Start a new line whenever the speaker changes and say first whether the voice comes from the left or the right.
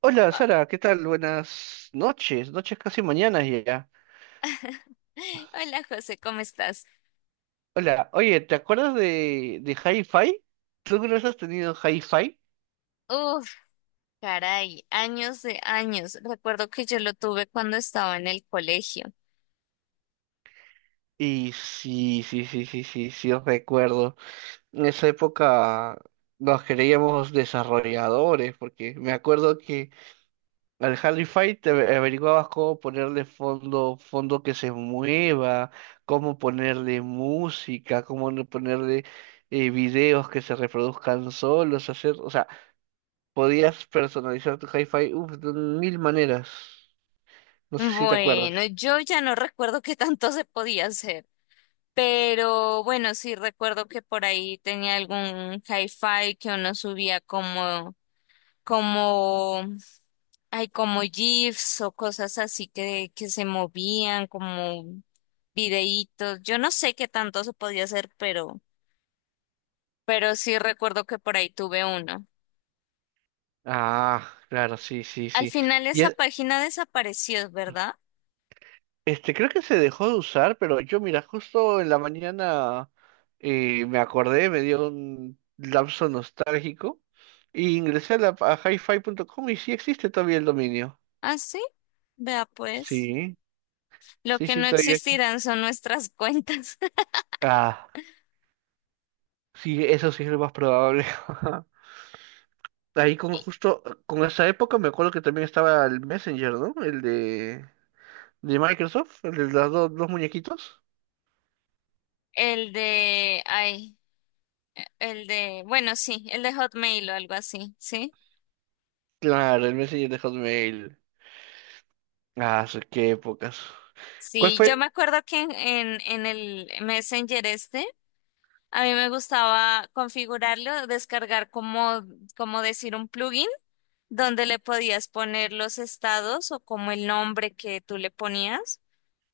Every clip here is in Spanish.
right: Hola Sara, ¿qué tal? Buenas noches, noches casi mañanas ya.
left: Hola José, ¿cómo estás?
right: Hola, oye, ¿te acuerdas de Hi-Fi? ¿Tú alguna vez has tenido Hi-Fi?
left: Uf, caray, años de años. Recuerdo que yo lo tuve cuando estaba en el colegio.
right: Y sí, sí, sí, sí, sí, sí, os recuerdo. En esa época nos creíamos desarrolladores, porque me acuerdo que al Hi-Fi te averiguabas cómo ponerle fondo, fondo que se mueva, cómo ponerle música, cómo no ponerle videos que se reproduzcan solos, hacer, o sea, podías personalizar tu hi-fi uf, de mil maneras. No sé si te
left: Bueno,
right: acuerdas.
left: yo ya no recuerdo qué tanto se podía hacer, pero bueno, sí recuerdo que por ahí tenía algún hi-fi que uno subía como, como GIFs o cosas así que se movían, como videitos. Yo no sé qué tanto se podía hacer, pero sí recuerdo que por ahí tuve uno.
right: Ah, claro, sí, sí,
left: Al
right: sí.
left: final
right: Y
left: esa página desapareció, ¿verdad?
right: este, creo que se dejó de usar, pero yo, mira, justo en la mañana me acordé, me dio un lapso nostálgico y ingresé a hi-fi.com y sí existe todavía el dominio.
left: Ah, sí. Vea pues.
right: Sí,
left: Lo
right: sí,
left: que
right: sí,
left: no
right: todavía.
left: existirán son nuestras cuentas.
right: Ah, sí, eso sí es lo más probable. Ahí
left: Y
right: con esa época me acuerdo que también estaba el Messenger, ¿no? El de... ¿De Microsoft? ¿El de los dos muñequitos?
left: el de, el de, bueno, sí, el de Hotmail o algo así, ¿sí?
right: Claro, el Messenger de Hotmail. Ah, sí, qué épocas. ¿Cuál
left: Sí, yo
right: fue?
left: me acuerdo que en el Messenger este, a mí me gustaba configurarlo, descargar como decir un plugin donde le podías poner los estados o como el nombre que tú le ponías.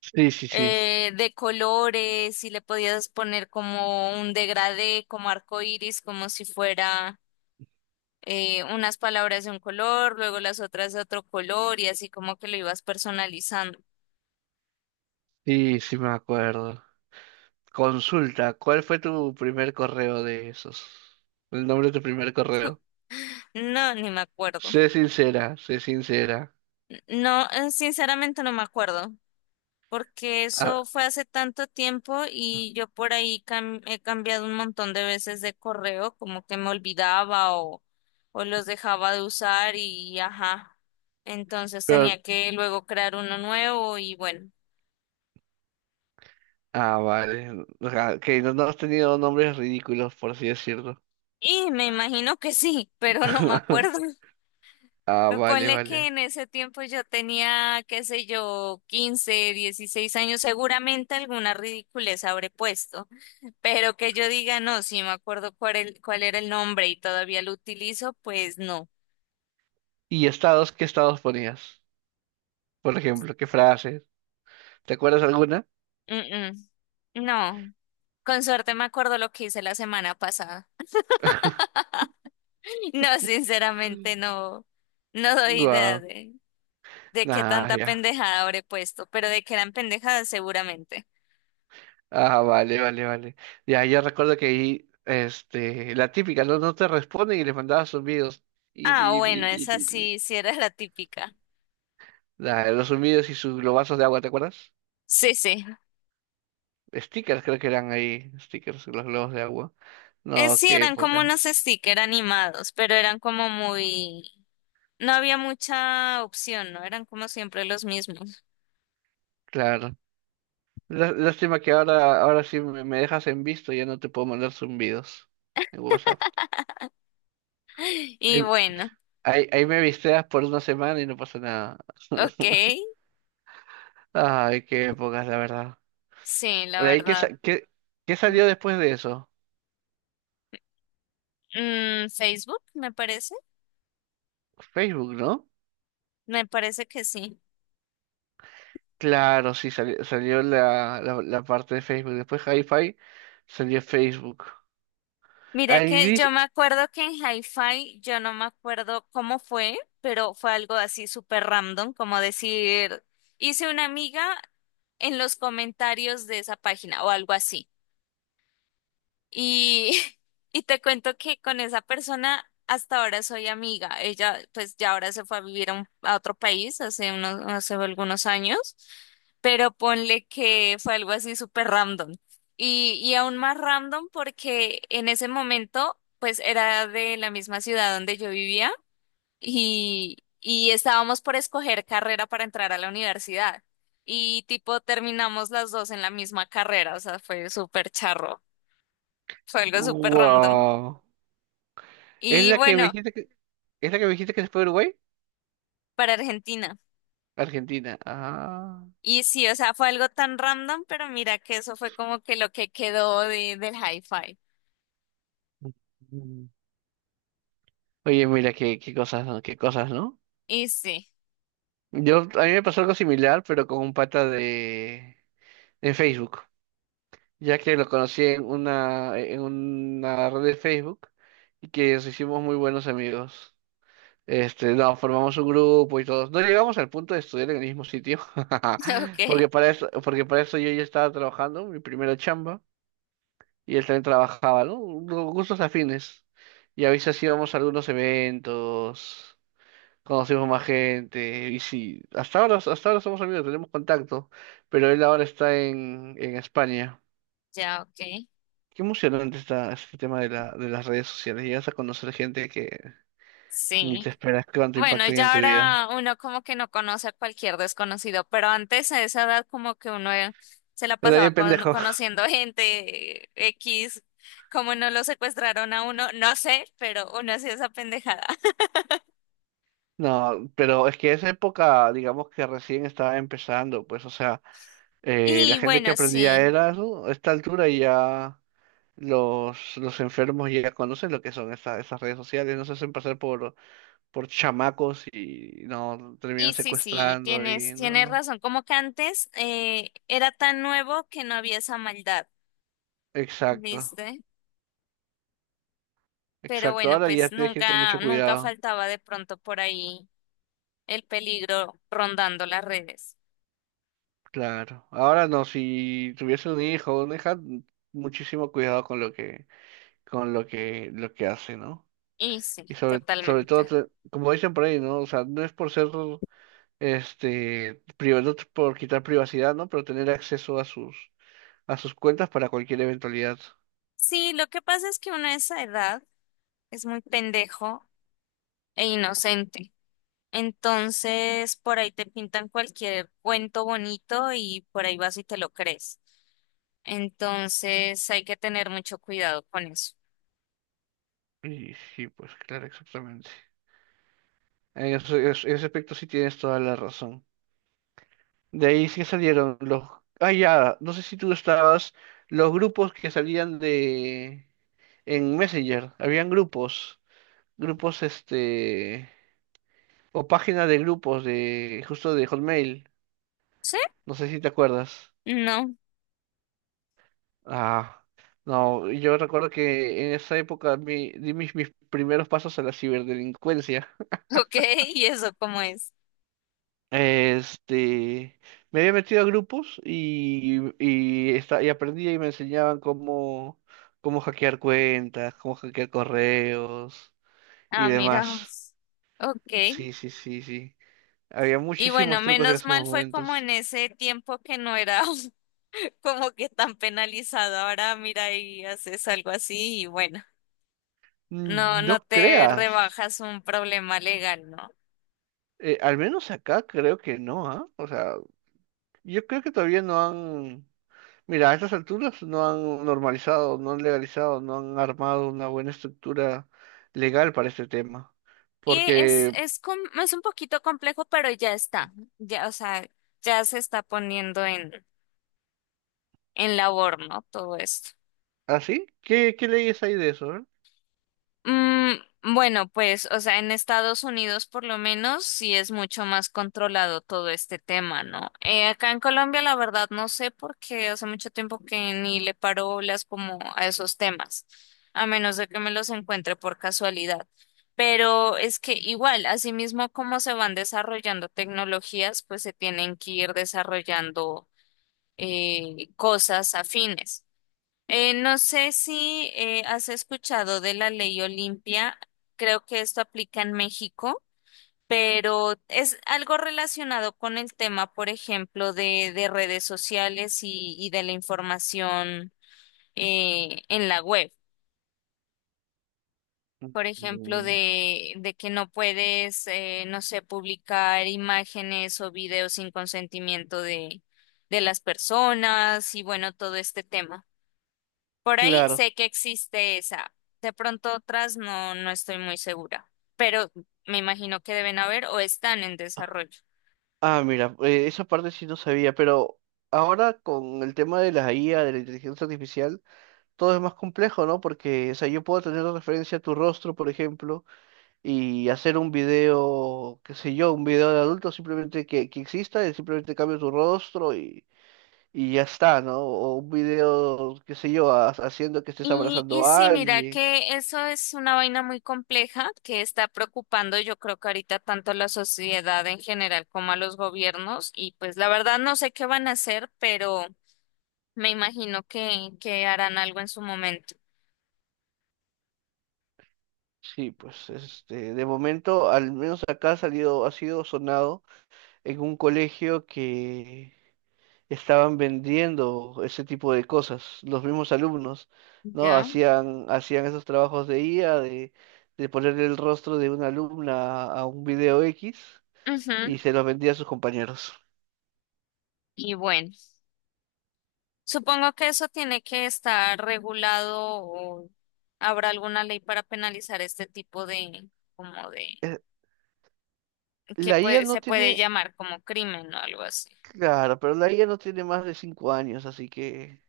right: Sí, sí, sí.
left: De colores y le podías poner como un degradé, como arco iris, como si fuera unas palabras de un color, luego las otras de otro color y así como que lo ibas personalizando.
right: Sí, sí me acuerdo. Consulta, ¿cuál fue tu primer correo de esos? El nombre de tu primer correo.
left: No, ni me acuerdo.
right: Sé sincera, sé sincera.
left: No, sinceramente no me acuerdo, porque
right: Ah,
left: eso fue hace tanto tiempo y yo por ahí he cambiado un montón de veces de correo, como que me olvidaba o los dejaba de usar y ajá. Entonces
right: pero...
left: tenía que luego crear uno nuevo y bueno.
right: Ah, vale. O sea, que no has tenido nombres ridículos, por así decirlo.
left: Y me imagino que sí, pero no me acuerdo.
right: Ah,
left: Me
right: vale,
left: ponle que en
right: vale.
left: ese tiempo yo tenía, qué sé yo, 15, 16 años, seguramente alguna ridiculez habré puesto. Pero que yo diga, no, si me acuerdo cuál, cuál era el nombre y todavía lo utilizo, pues no.
right: ¿Y estados? ¿Qué estados ponías? Por ejemplo, ¿qué frases? ¿Te acuerdas alguna?
left: Mm, mm. No, con suerte me acuerdo lo que hice la semana pasada. No, sinceramente no, no doy idea
right: Guau.
left: de qué
right: Ah,
left: tanta
right: ya.
left: pendejada habré puesto, pero de que eran pendejadas seguramente.
right: Ah, vale, vale, vale. Ya, yo recuerdo que ahí, este, la típica, no te responden y les mandabas zumbidos. Y,
left: Ah,
right: y-
left: bueno,
right: y-
left: esa
right: y- y-
left: sí, sí era la típica.
right: los zumbidos y sus globazos de agua, ¿te acuerdas?
left: Sí, sí.
right: Stickers creo que eran ahí, stickers, los globos de agua. No,
left: Sí,
right: qué
left: eran como unos
right: épocas.
left: stickers animados, pero eran como muy... No había mucha opción, ¿no? Eran como siempre los mismos.
right: Claro. Lástima que ahora sí me dejas en visto, ya no te puedo mandar zumbidos en WhatsApp.
left: Y
right: Ahí,
left: bueno,
right: ahí me visteas por una semana y no pasa nada.
left: ok,
right: Ay, qué épocas, la verdad.
left: sí, la
right: De ahí,
left: verdad.
right: qué salió después de eso?
left: Facebook,
right: Facebook, ¿no?
left: me parece que sí.
right: Claro, sí, salió, la parte de Facebook. Después Hi-Fi salió Facebook.
left: Mira que
right: Irish,
left: yo me acuerdo que en Hi-Fi, yo no me acuerdo cómo fue, pero fue algo así súper random, como decir, hice una amiga en los comentarios de esa página o algo así. Y, y te cuento que con esa persona hasta ahora soy amiga. Ella pues ya ahora se fue a vivir a, a otro país hace hace algunos años, pero ponle que fue algo así súper random. Y aún más random porque en ese momento pues era de la misma ciudad donde yo vivía y estábamos por escoger carrera para entrar a la universidad. Y tipo terminamos las dos en la misma carrera, o sea, fue súper charro. Fue algo súper random.
right: wow. ¿Es
left: Y
right: la que me
left: bueno,
right: dijiste que, es la que me dijiste que se fue a Uruguay?
left: para Argentina.
right: Argentina. Ah.
left: Y sí, o sea, fue algo tan random, pero mira que eso fue como que lo que quedó del hi-fi.
right: Mm. Oye, mira, qué cosas, ¿no? Qué cosas, ¿no?
left: Y sí,
right: Yo, a mí me pasó algo similar, pero con un pata en Facebook. Ya que lo conocí en una red de Facebook y que nos hicimos muy buenos amigos. Este, no, formamos un grupo y todos. No llegamos al punto de estudiar en el mismo sitio, porque
left: ok,
right: para eso, porque para eso yo ya estaba trabajando, mi primera chamba, y él también trabajaba, ¿no? Gustos afines. Y a veces íbamos a algunos eventos, conocimos más gente, y sí, hasta ahora somos amigos, tenemos contacto, pero él ahora está en España.
left: ya, ok.
right: Qué emocionante está este tema de las redes sociales. Llegas a conocer gente que ni te
left: Sí.
right: esperas cuánto
left: Bueno,
right: impacto hay en
left: ya
right: tu vida.
left: ahora uno como que no conoce a cualquier desconocido, pero antes a esa edad como que uno se la
right: Pero
left: pasaba
right: bien pendejo.
left: conociendo gente X, como no lo secuestraron a uno, no sé, pero uno hacía esa pendejada.
right: No, pero es que esa época, digamos que recién estaba empezando, pues, o sea, la
left: Y
right: gente
left: bueno,
right: que aprendía
left: sí.
right: era eso, a esta altura y ya los enfermos ya conocen lo que son esas redes sociales, no se hacen pasar por chamacos y no terminan
left: Y sí, sí,
right: secuestrando y
left: tienes
right: no.
left: razón. Como que antes era tan nuevo que no había esa maldad,
right: Exacto,
left: ¿viste? Pero
right: exacto.
left: bueno,
right: Ahora ya
left: pues
right: tienes que ir con
left: nunca,
right: mucho
left: nunca
right: cuidado.
left: faltaba de pronto por ahí el peligro rondando las redes.
right: Claro. Ahora no, si tuviese un hijo o una hija, muchísimo cuidado con lo que, lo que hace, ¿no?
left: Y sí,
right: Y sobre todo,
left: totalmente.
right: como dicen por ahí, ¿no? O sea, no es por ser, este, privado, no es por quitar privacidad, ¿no? Pero tener acceso a sus cuentas para cualquier eventualidad.
left: Sí, lo que pasa es que uno a esa edad es muy pendejo e inocente. Entonces, por ahí te pintan cualquier cuento bonito y por ahí vas y te lo crees. Entonces, hay que tener mucho cuidado con eso.
right: Y sí, pues claro, exactamente. En ese aspecto sí tienes toda la razón. De ahí sí salieron los... Ah, ya, no sé si tú estabas, los grupos que salían de... en Messenger, habían grupos, grupos este, o página de grupos justo de Hotmail,
left: ¿Sí?
right: no sé si te acuerdas.
left: No.
right: Ah, no, yo recuerdo que en esa época di mis primeros pasos a la ciberdelincuencia.
left: Ok, ¿y eso cómo es?
right: Este, me había metido a grupos y aprendí y me enseñaban cómo hackear cuentas, cómo hackear correos y
left: Ah, mira,
right: demás.
left: vos. Ok.
right: Sí, sí, sí, sí. Había
left: Y bueno,
right: muchísimos trucos en
left: menos
right: esos
left: mal fue como
right: momentos.
left: en ese tiempo que no era como que tan penalizado. Ahora mira y haces algo así y bueno, no,
right: Mm, no
left: no te
right: creas.
left: rebajas un problema legal, ¿no?
right: Al menos acá creo que no, ¿ah? O sea, yo creo que todavía no han... Mira, a estas alturas no han normalizado, no han legalizado, no han armado una buena estructura legal para este tema.
left: Y
right: Porque,
left: es, es un poquito complejo, pero ya está. Ya, o sea, ya se está poniendo en labor, ¿no? Todo esto.
right: ¿así? ¿Qué leyes hay de eso? ¿eh?
left: Mm, bueno, pues, o sea, en Estados Unidos por lo menos sí es mucho más controlado todo este tema, ¿no? Acá en Colombia la verdad no sé porque hace mucho tiempo que ni le paro bolas como a esos temas, a menos de que me los encuentre por casualidad. Pero es que igual, asimismo como se van desarrollando tecnologías, pues se tienen que ir desarrollando cosas afines. No sé si has escuchado de la ley Olimpia, creo que esto aplica en México, pero es algo relacionado con el tema, por ejemplo, de redes sociales y de la información en la web. Por ejemplo,
right: Mm,
left: de que no puedes, no sé, publicar imágenes o videos sin consentimiento de las personas y bueno, todo este tema. Por ahí
right: claro.
left: sé que existe esa. De pronto otras no, no estoy muy segura, pero me imagino que deben haber o están en desarrollo.
right: Ah, mira, esa parte sí no sabía, pero ahora con el tema de la IA, de la inteligencia artificial, todo es más complejo, ¿no? Porque, o sea, yo puedo tener de referencia tu rostro, por ejemplo, y hacer un video, qué sé yo, un video de adulto simplemente que exista, y simplemente cambio tu rostro y ya está, ¿no? O un video, qué sé yo, haciendo que estés
left: Y
right: abrazando a
left: sí, mira
right: alguien.
left: que eso es una vaina muy compleja que está preocupando yo creo que ahorita tanto a la sociedad en general como a los gobiernos y pues la verdad no sé qué van a hacer, pero me imagino que harán algo en su momento.
right: Sí, pues este, de momento, al menos acá ha salido, ha sido sonado en un colegio que estaban vendiendo ese tipo de cosas. Los mismos alumnos, ¿no?
left: ¿Ya?
right: Hacían esos trabajos de IA, de ponerle el rostro de una alumna a un video X
left: Ujú.
right: y se los vendía a sus compañeros.
left: Y bueno. Supongo que eso tiene que estar regulado o habrá alguna ley para penalizar este tipo de, como de,
right: Eh, La IA no
left: se puede
right: tiene,
left: llamar como crimen o algo así.
right: claro, pero la IA no tiene más de 5 años, así que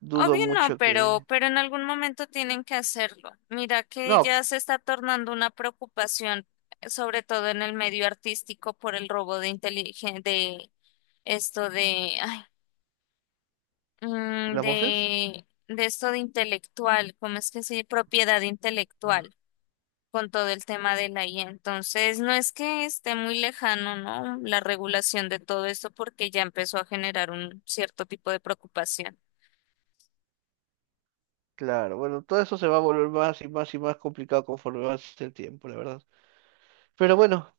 right: dudo
left: Obvio no,
right: mucho que...
left: pero en algún momento tienen que hacerlo. Mira que
right: No,
left: ya se está tornando una preocupación, sobre todo en el medio artístico, por el robo de de esto
right: ¿las voces?
left: de esto de intelectual, ¿cómo es que se dice? Propiedad
right: Ah,
left: intelectual, con todo el tema de la IA. Entonces, no es que esté muy lejano, ¿no? La regulación de todo esto porque ya empezó a generar un cierto tipo de preocupación.
right: claro, bueno, todo eso se va a volver más y más y más complicado conforme avance el tiempo, la verdad. Pero bueno,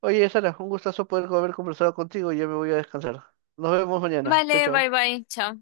right: oye, Sara, un gustazo poder haber conversado contigo. Ya me voy a descansar. Nos vemos mañana. Chau,
left: Vale,
right: chau.
left: bye bye, chao.